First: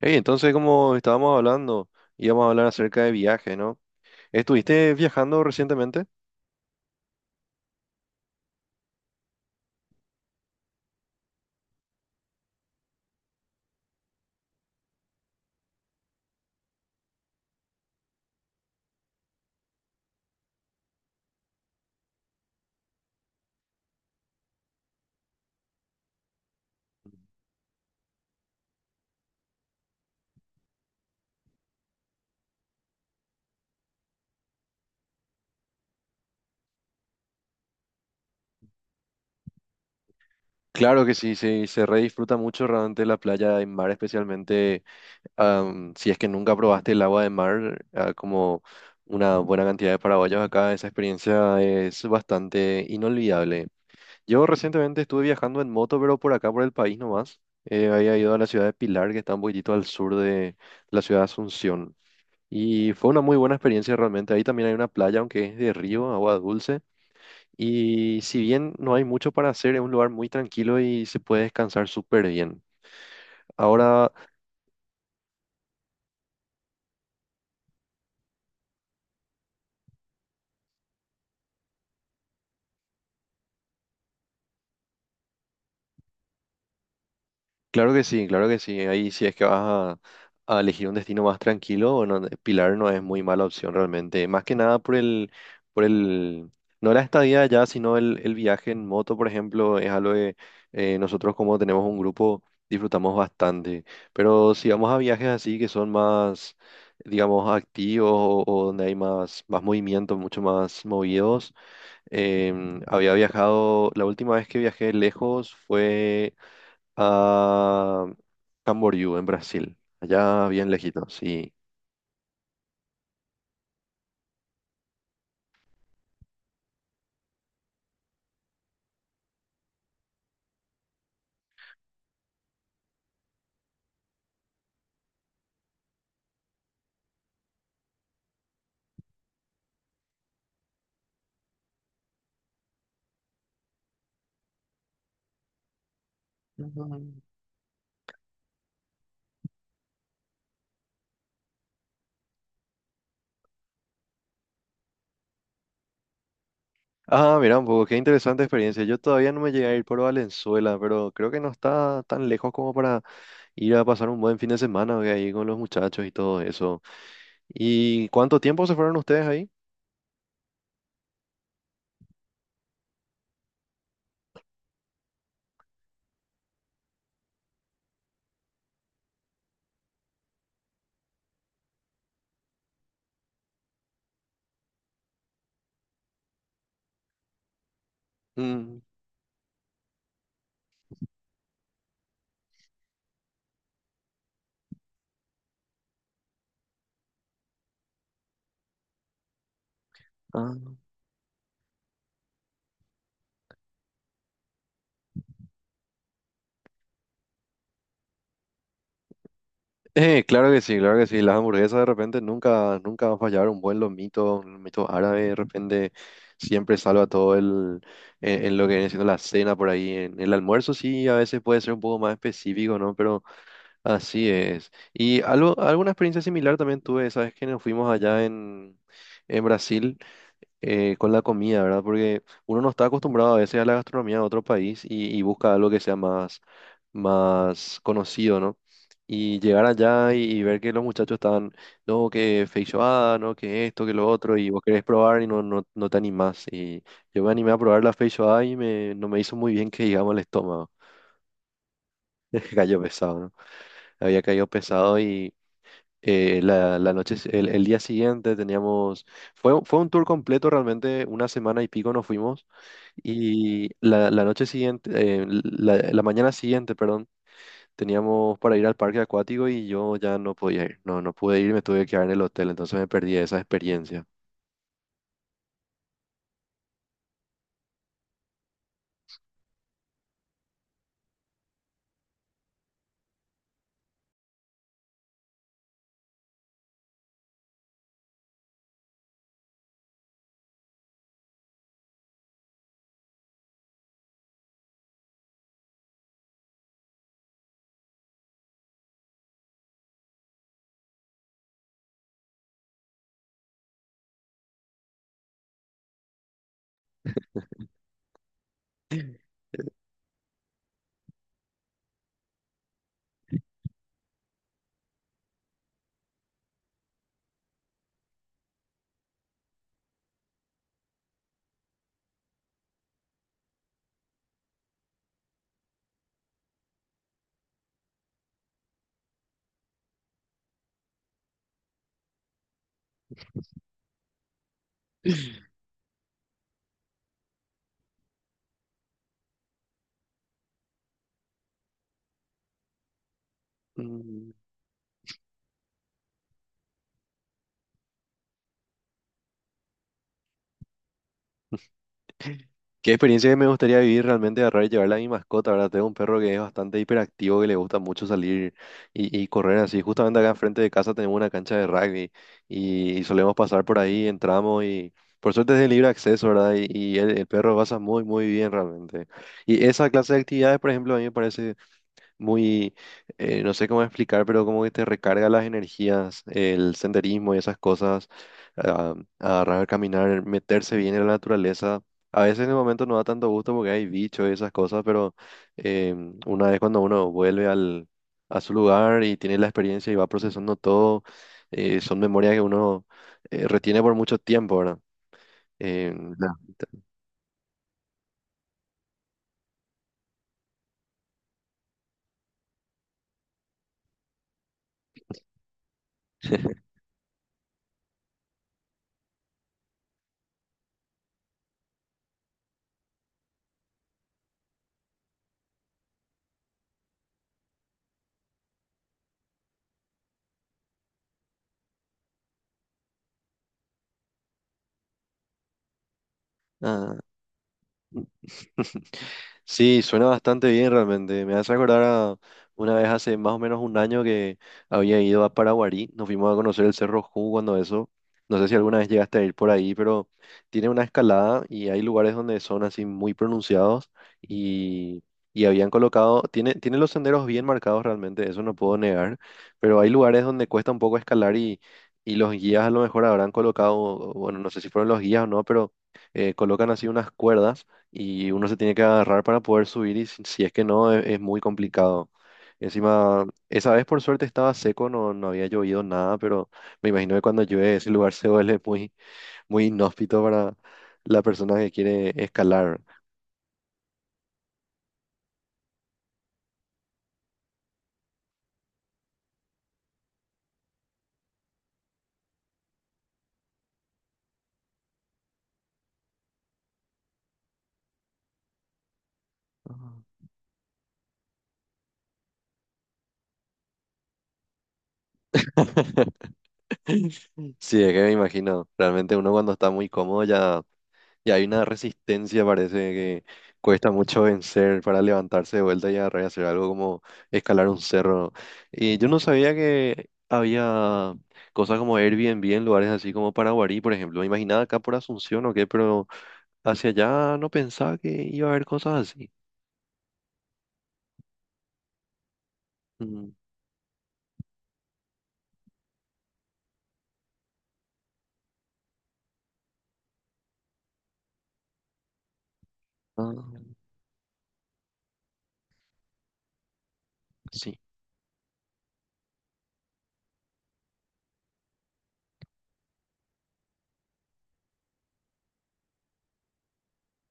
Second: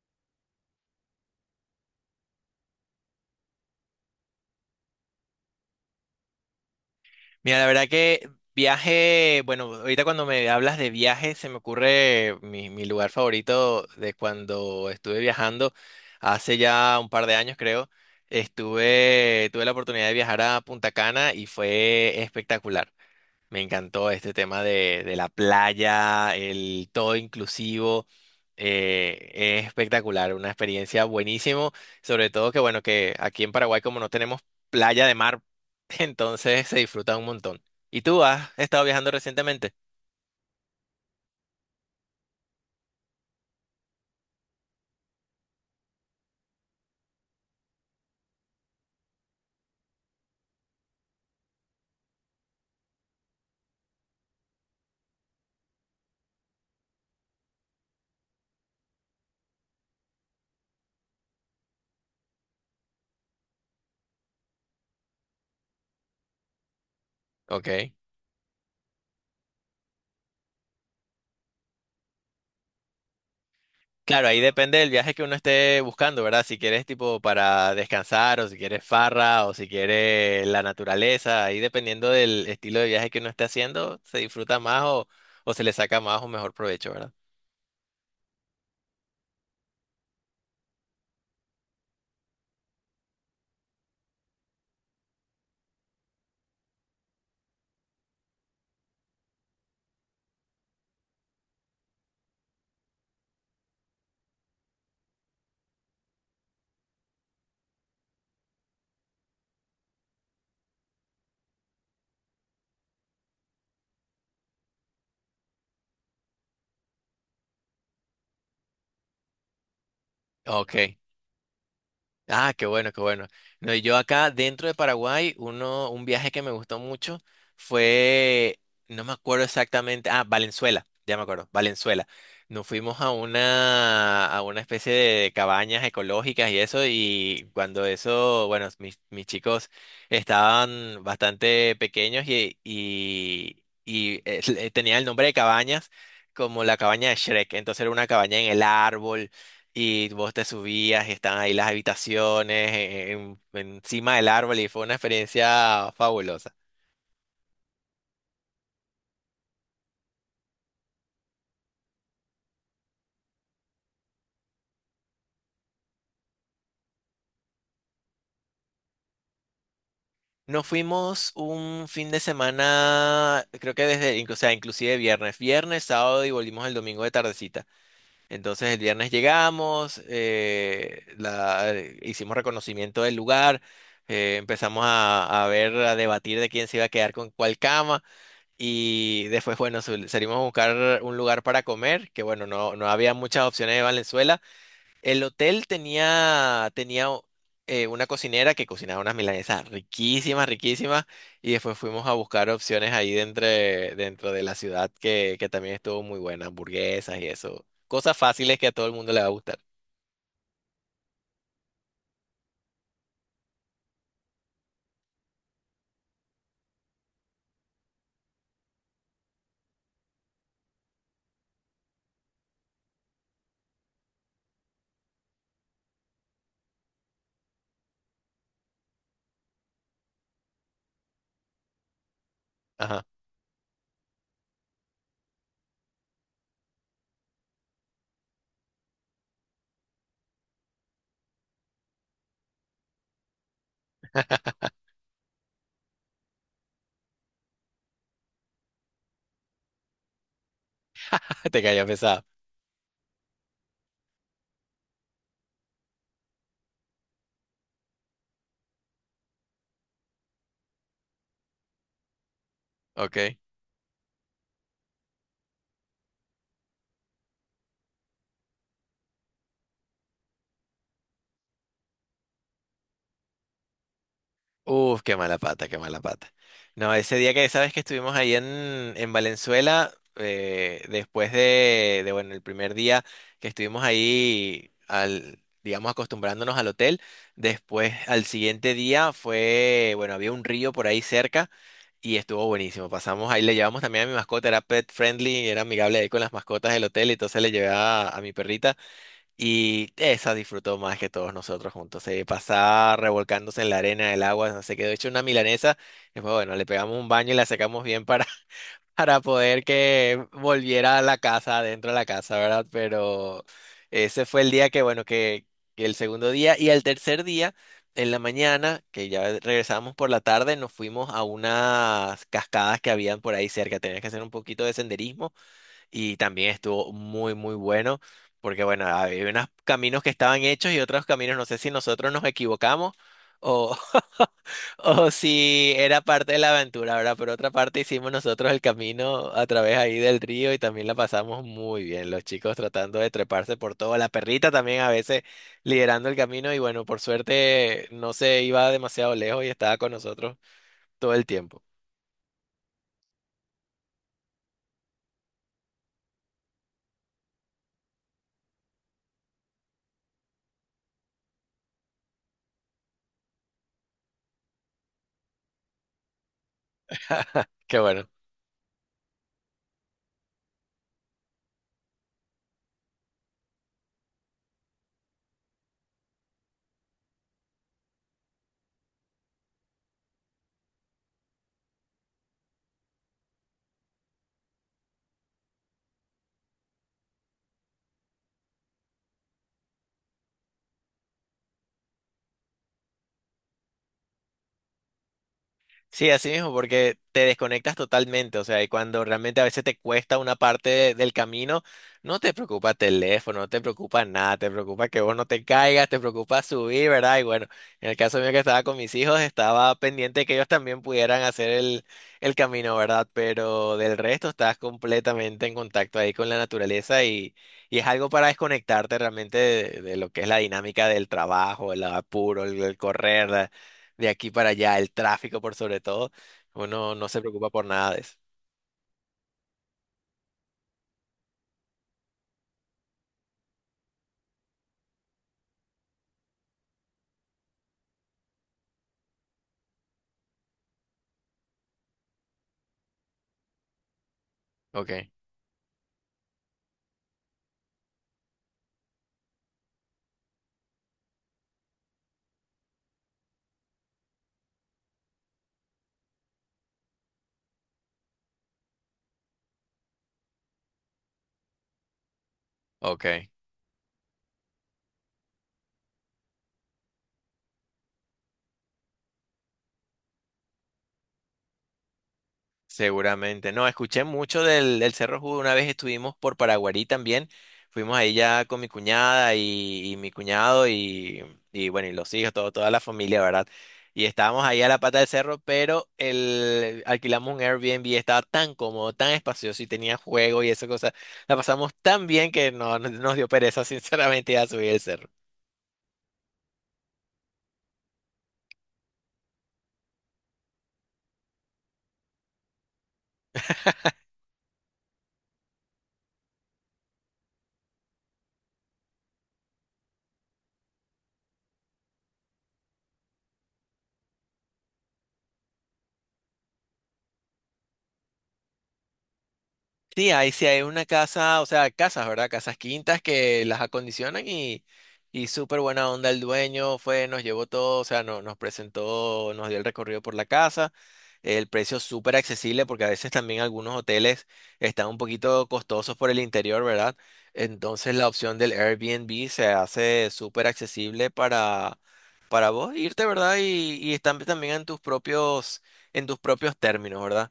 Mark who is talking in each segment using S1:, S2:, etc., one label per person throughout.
S1: Hey, entonces, como estábamos hablando, íbamos a hablar acerca de viaje, ¿no? ¿Estuviste viajando recientemente?
S2: Mira, la verdad que viaje, bueno, ahorita cuando me hablas de viaje se me ocurre mi lugar favorito de cuando estuve viajando hace ya un par de años creo. Tuve la oportunidad de viajar a Punta Cana y fue espectacular. Me encantó este tema de la playa, el todo inclusivo. eh, es espectacular, una experiencia buenísimo. Sobre todo que, bueno, que aquí en Paraguay, como no tenemos playa de mar, entonces se disfruta un montón. ¿Y tú has estado viajando recientemente?
S1: Claro que sí, sí, se re disfruta mucho realmente la playa de mar, especialmente si es que nunca probaste el agua de mar, como una buena cantidad de paraguayos acá, esa experiencia es bastante inolvidable. Yo recientemente estuve viajando en moto, pero por acá, por el país nomás. Había ido a la ciudad de Pilar, que está un poquitito al sur de la ciudad de Asunción. Y fue una muy buena experiencia realmente. Ahí también hay una playa, aunque es de río, agua dulce.
S2: Ok.
S1: Y si bien no hay mucho para hacer, es un lugar muy tranquilo y se puede descansar súper bien. Ahora,
S2: Claro, ahí depende del viaje que uno esté buscando, ¿verdad? Si quieres tipo para descansar o si quieres farra o si quieres la naturaleza, ahí dependiendo del estilo de viaje que uno esté haciendo, se disfruta más o se le saca más o mejor provecho, ¿verdad?
S1: claro que sí, claro que sí. Ahí si es que vas a elegir un destino más tranquilo, bueno, Pilar no es muy mala opción realmente. Más que nada por el, no la estadía allá, sino el viaje en moto, por ejemplo, es algo que nosotros como tenemos un grupo disfrutamos bastante. Pero si vamos a viajes así que son más, digamos, activos o donde hay más, más movimiento, mucho más movidos, había viajado, la última vez que viajé lejos fue a Camboriú, en Brasil, allá bien
S2: Ok.
S1: lejito, sí.
S2: Ah, qué bueno, qué bueno. No, y yo acá dentro de Paraguay, uno, un viaje que me gustó mucho fue, no me acuerdo exactamente, ah, Valenzuela, ya me acuerdo, Valenzuela. Nos fuimos a una especie de cabañas ecológicas y eso, y cuando eso, bueno, mis chicos estaban bastante pequeños y tenían el nombre de cabañas como la cabaña de
S1: Ujú.
S2: Shrek, entonces era una cabaña en el árbol y vos te subías y estaban ahí las habitaciones encima del árbol y fue una experiencia fabulosa.
S1: Ah, mira un poco, qué interesante experiencia. Yo todavía no me llegué a ir por Valenzuela, pero creo que no está tan lejos como para ir a pasar un buen fin de semana, ¿ve? Ahí con los muchachos y todo eso. ¿Y cuánto tiempo se fueron ustedes ahí?
S2: Nos fuimos un fin de semana, creo que desde, o sea, inclusive viernes, viernes, sábado y volvimos el domingo de tardecita. Entonces el viernes llegamos, hicimos reconocimiento del lugar, empezamos a ver, a debatir de quién se iba a quedar con cuál cama.
S1: Mm.
S2: Y después, bueno, salimos a buscar un lugar para comer, que bueno, no había muchas opciones de Valenzuela. El hotel tenía una cocinera que cocinaba unas milanesas riquísimas,
S1: Ah.
S2: riquísimas. Y después fuimos a buscar opciones ahí dentro de la ciudad que también estuvo muy buena, hamburguesas y eso. Cosas fáciles que a todo el mundo le va a gustar.
S1: Claro que sí, claro que sí. Las hamburguesas de repente nunca, nunca va a fallar. Un buen lomito, un lomito árabe de repente siempre salva todo en lo que viene siendo la cena por ahí. En el almuerzo sí, a veces puede ser un poco más específico, ¿no? Pero así es. Y algo, alguna experiencia similar también tuve, ¿sabes? Que nos fuimos allá en Brasil con la comida, ¿verdad? Porque uno no está
S2: Ajá,
S1: acostumbrado a veces a la gastronomía de otro país y busca algo que sea más, más conocido, ¿no? Y llegar allá y ver que los muchachos estaban, no, que feijoada, no, que esto, que lo otro, y vos querés probar y no, no, no te animás. Y yo me animé a probar la feijoada y no me hizo muy bien que digamos el estómago.
S2: te cayó pesado.
S1: Cayó pesado, ¿no? Había caído pesado y la noche, el día siguiente teníamos, fue un tour completo realmente, una semana y pico nos fuimos
S2: Ok.
S1: y la noche siguiente, la mañana siguiente, perdón, teníamos para ir al parque acuático y yo ya no podía ir, no, no pude ir, me tuve que quedar en el hotel, entonces me perdí esa experiencia.
S2: Uf, qué mala pata, qué mala pata. No, ese día que sabes que estuvimos ahí en Valenzuela, después de, bueno, el primer día que estuvimos ahí, al, digamos, acostumbrándonos al hotel, después al siguiente día fue, bueno, había un río por ahí cerca y estuvo buenísimo. Pasamos ahí, le llevamos también a mi mascota, era pet friendly, era amigable ahí con las mascotas del hotel, entonces le llevé a mi perrita y esa disfrutó más que todos nosotros juntos. Se pasaba revolcándose en la arena, en el agua, se quedó hecho una milanesa. Después bueno, le pegamos un baño y la sacamos bien para, para poder que volviera a la casa, adentro de la casa, ¿verdad? Pero ese fue el día que el segundo día y el tercer día, en la mañana, que ya regresábamos por la tarde, nos fuimos a unas cascadas que habían por ahí cerca. Tenías que hacer un poquito de senderismo y también estuvo muy, muy bueno, porque bueno, había unos caminos que estaban hechos y otros caminos, no sé si nosotros nos equivocamos o, o si era parte de la aventura, ¿verdad? Por otra parte hicimos nosotros el camino a través ahí del río y también la pasamos muy bien, los chicos tratando de treparse por todo, la
S1: Mm.
S2: perrita también a veces liderando el camino y bueno, por suerte no se iba demasiado lejos y estaba con nosotros todo el tiempo.
S1: ¿Qué experiencia me gustaría vivir realmente de agarrar y llevarla a mi mascota? ¿Verdad? Tengo un perro que es bastante hiperactivo, que le gusta mucho salir y correr así. Justamente acá enfrente de casa tenemos una cancha de rugby y solemos pasar por ahí, entramos y por suerte es de libre acceso, ¿verdad? Y el perro pasa
S2: Qué
S1: muy,
S2: bueno.
S1: muy bien realmente. Y esa clase de actividades, por ejemplo, a mí me parece muy, no sé cómo explicar, pero como que te recarga las energías, el senderismo y esas cosas, ah, agarrar, caminar, meterse bien en la naturaleza. A veces en el momento no da tanto gusto porque hay bichos y esas cosas, pero una vez cuando uno vuelve a su lugar y tiene la experiencia y va procesando todo, son memorias que uno retiene por mucho tiempo, ¿verdad?
S2: Sí,
S1: Em,
S2: así mismo, porque te desconectas totalmente, o sea, y cuando realmente a veces te cuesta una parte del camino, no te preocupa teléfono, no te preocupa nada, te preocupa que vos no te caigas, te preocupa subir, ¿verdad? Y bueno, en el caso mío que estaba con mis hijos, estaba pendiente que ellos también pudieran hacer el camino, ¿verdad? Pero del resto estás completamente en contacto ahí con la naturaleza y es algo para desconectarte realmente de lo que es la dinámica del trabajo, el apuro, el correr de aquí para allá, el tráfico por sobre todo, uno
S1: ¿Verdad?
S2: no se preocupa por nada de eso.
S1: Sí, suena bastante bien realmente. Me hace acordar a una vez hace más o menos un año que había ido a Paraguarí. Nos fuimos a conocer el Cerro Ju cuando eso. No sé si alguna vez llegaste a ir por ahí, pero tiene una escalada y hay lugares donde son así muy pronunciados
S2: Ok,
S1: y, y habían colocado, tiene, tiene los senderos bien marcados realmente, eso no puedo negar, pero hay lugares donde cuesta un poco escalar y los guías a lo mejor habrán colocado, bueno, no sé si fueron los guías o no, pero colocan así unas cuerdas y uno se tiene que agarrar para poder subir y si es que no, es, muy complicado. Encima,
S2: ok,
S1: esa vez por suerte estaba seco, no, no había llovido nada, pero me imagino que cuando llueve ese lugar se vuelve muy, muy inhóspito para la persona que quiere escalar.
S2: seguramente. No, escuché mucho del Cerro Judo, una vez estuvimos por Paraguarí también, fuimos ahí ya con mi cuñada y mi cuñado y bueno, y los hijos, todo, toda la familia, ¿verdad? Y estábamos ahí a la pata del cerro, pero el, alquilamos un Airbnb, estaba tan cómodo, tan espacioso y tenía
S1: Ujú.
S2: juego y esa cosa. La pasamos tan bien que nos dio pereza, sinceramente, a subir el cerro.
S1: Sí, es que me imagino. Realmente uno cuando está muy cómodo ya, y hay una resistencia, parece que cuesta mucho vencer para levantarse de vuelta y agarrar y hacer algo como escalar un cerro, ¿no? Y yo no sabía que había cosas como Airbnb en lugares así como Paraguarí, por ejemplo. Me imaginaba acá por Asunción o qué, pero hacia allá no pensaba que iba a haber cosas así.
S2: Sí, ahí sí hay una casa, o sea, casas, ¿verdad? Casas quintas
S1: Mm.
S2: que las acondicionan y súper buena onda el dueño fue, nos llevó todo, o sea, no, nos presentó, nos dio el recorrido por la casa, el precio súper accesible porque a veces también algunos
S1: Ah,
S2: hoteles están un poquito costosos por el interior, ¿verdad?
S1: sí.
S2: Entonces la opción del Airbnb se hace súper accesible para vos irte, ¿verdad? Y están también en tus propios términos, ¿verdad?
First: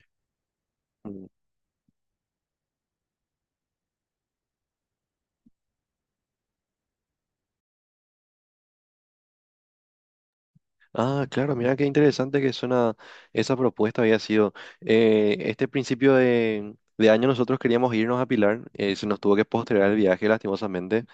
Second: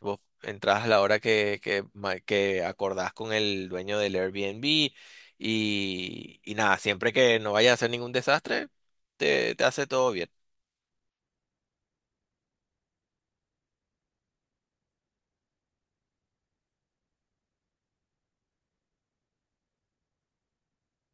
S2: Vos entrás a la hora
S1: Mm.
S2: que acordás con el dueño del Airbnb y nada, siempre que no vaya a hacer ningún desastre, te hace todo bien.
S1: Ah, claro, mira qué interesante que suena esa propuesta había sido. Este principio de año nosotros queríamos irnos a Pilar, se nos tuvo que postergar el viaje lastimosamente.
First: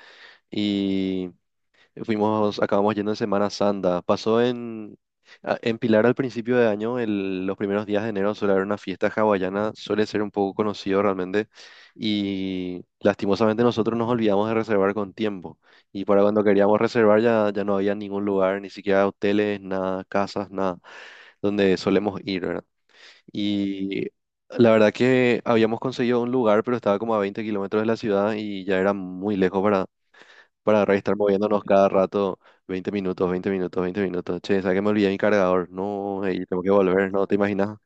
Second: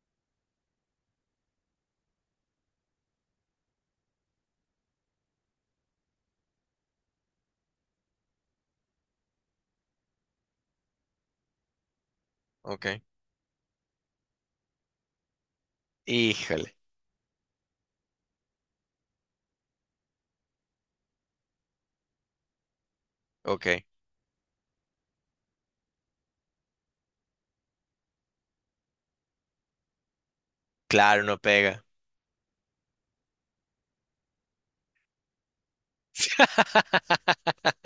S1: Fuimos, acabamos yendo en Semana Santa. Pasó en Pilar al principio de año, los primeros días de enero suele haber una fiesta hawaiana, suele ser un poco conocido realmente. Y
S2: Ok.
S1: lastimosamente nosotros nos olvidamos de reservar con tiempo. Y para cuando
S2: Híjole,
S1: queríamos reservar ya, ya no había ningún lugar, ni siquiera hoteles, nada, casas, nada, donde solemos ir, ¿verdad?
S2: ok.
S1: Y la verdad que habíamos conseguido un lugar, pero estaba como a 20 km de la ciudad y ya era muy lejos estar
S2: Claro, no
S1: moviéndonos
S2: pega.
S1: cada rato 20 minutos, 20 minutos, 20 minutos. Che, ¿sabes que me olvidé mi cargador? No, ey, tengo que volver, ¿no? ¿Te imaginas?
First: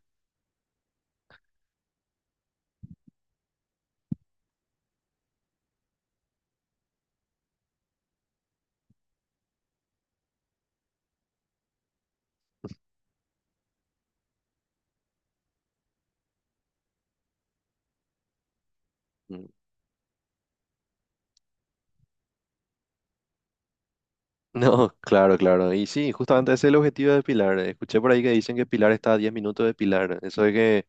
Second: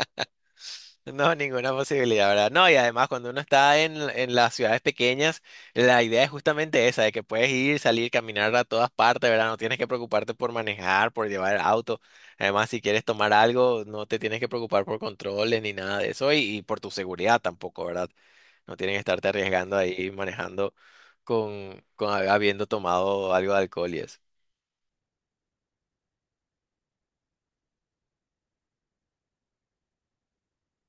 S2: No, ninguna posibilidad, ¿verdad? No, y además cuando uno está en las ciudades pequeñas, la idea es justamente esa, de que puedes ir, salir, caminar a todas partes, ¿verdad? No tienes que preocuparte por manejar, por llevar auto. Además, si quieres tomar algo, no te tienes que preocupar por controles ni nada de eso y por tu seguridad tampoco, ¿verdad? No tienes que estarte
S1: Mm.
S2: arriesgando ahí manejando con habiendo tomado algo de alcohol y eso.
S1: No, claro, claro. Y sí, justamente ese es el objetivo de Pilar. Escuché por ahí que dicen que Pilar está a 10 minutos de Pilar. Eso de que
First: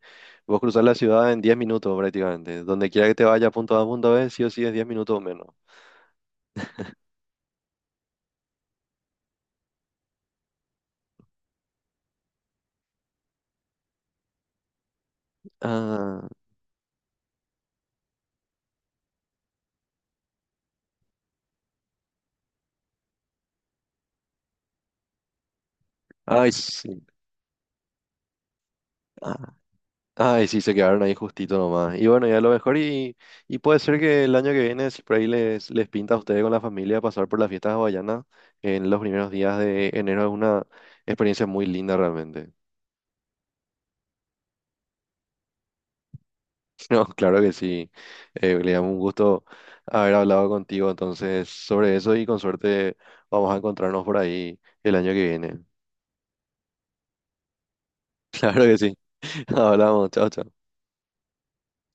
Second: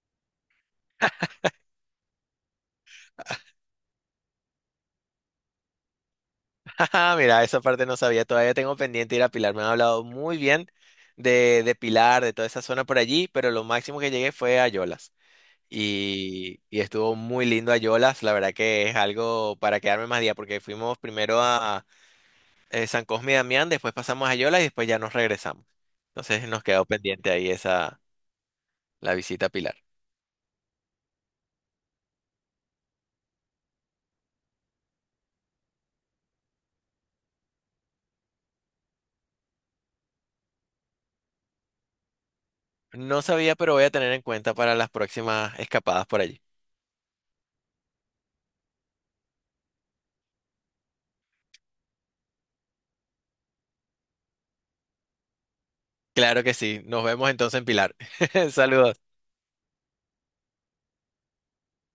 S1: vos cruzás la ciudad en 10 minutos prácticamente. Donde quiera que te vaya, punto A, punto B, sí o sí es 10 minutos o menos.
S2: Ajá, mira, esa parte no sabía, todavía tengo pendiente ir a Pilar, me han hablado muy bien de Pilar, de toda esa zona por allí, pero lo máximo que llegué fue a Yolas
S1: Ah,
S2: y estuvo muy lindo a Yolas, la verdad que es algo para quedarme más día porque fuimos primero a San Cosme y Damián, después pasamos a Yolas y después ya nos regresamos. Entonces
S1: ay,
S2: nos quedó
S1: sí.
S2: pendiente ahí esa, la visita a
S1: Ah,
S2: Pilar.
S1: ay, sí, se quedaron ahí justito nomás. Y bueno, ya a lo mejor y puede ser que el año que viene, si por ahí les pinta a ustedes con la familia pasar por las fiestas hawaianas en los primeros días de enero, es una experiencia muy linda realmente.
S2: No sabía, pero voy a tener en cuenta para las próximas escapadas por allí.
S1: No, claro que sí. Le damos un gusto haber hablado contigo entonces sobre eso y con suerte vamos a encontrarnos por ahí el año que viene.
S2: Claro que sí, nos vemos entonces en Pilar.
S1: Claro que sí.
S2: Saludos.
S1: Hablamos, chao, chao.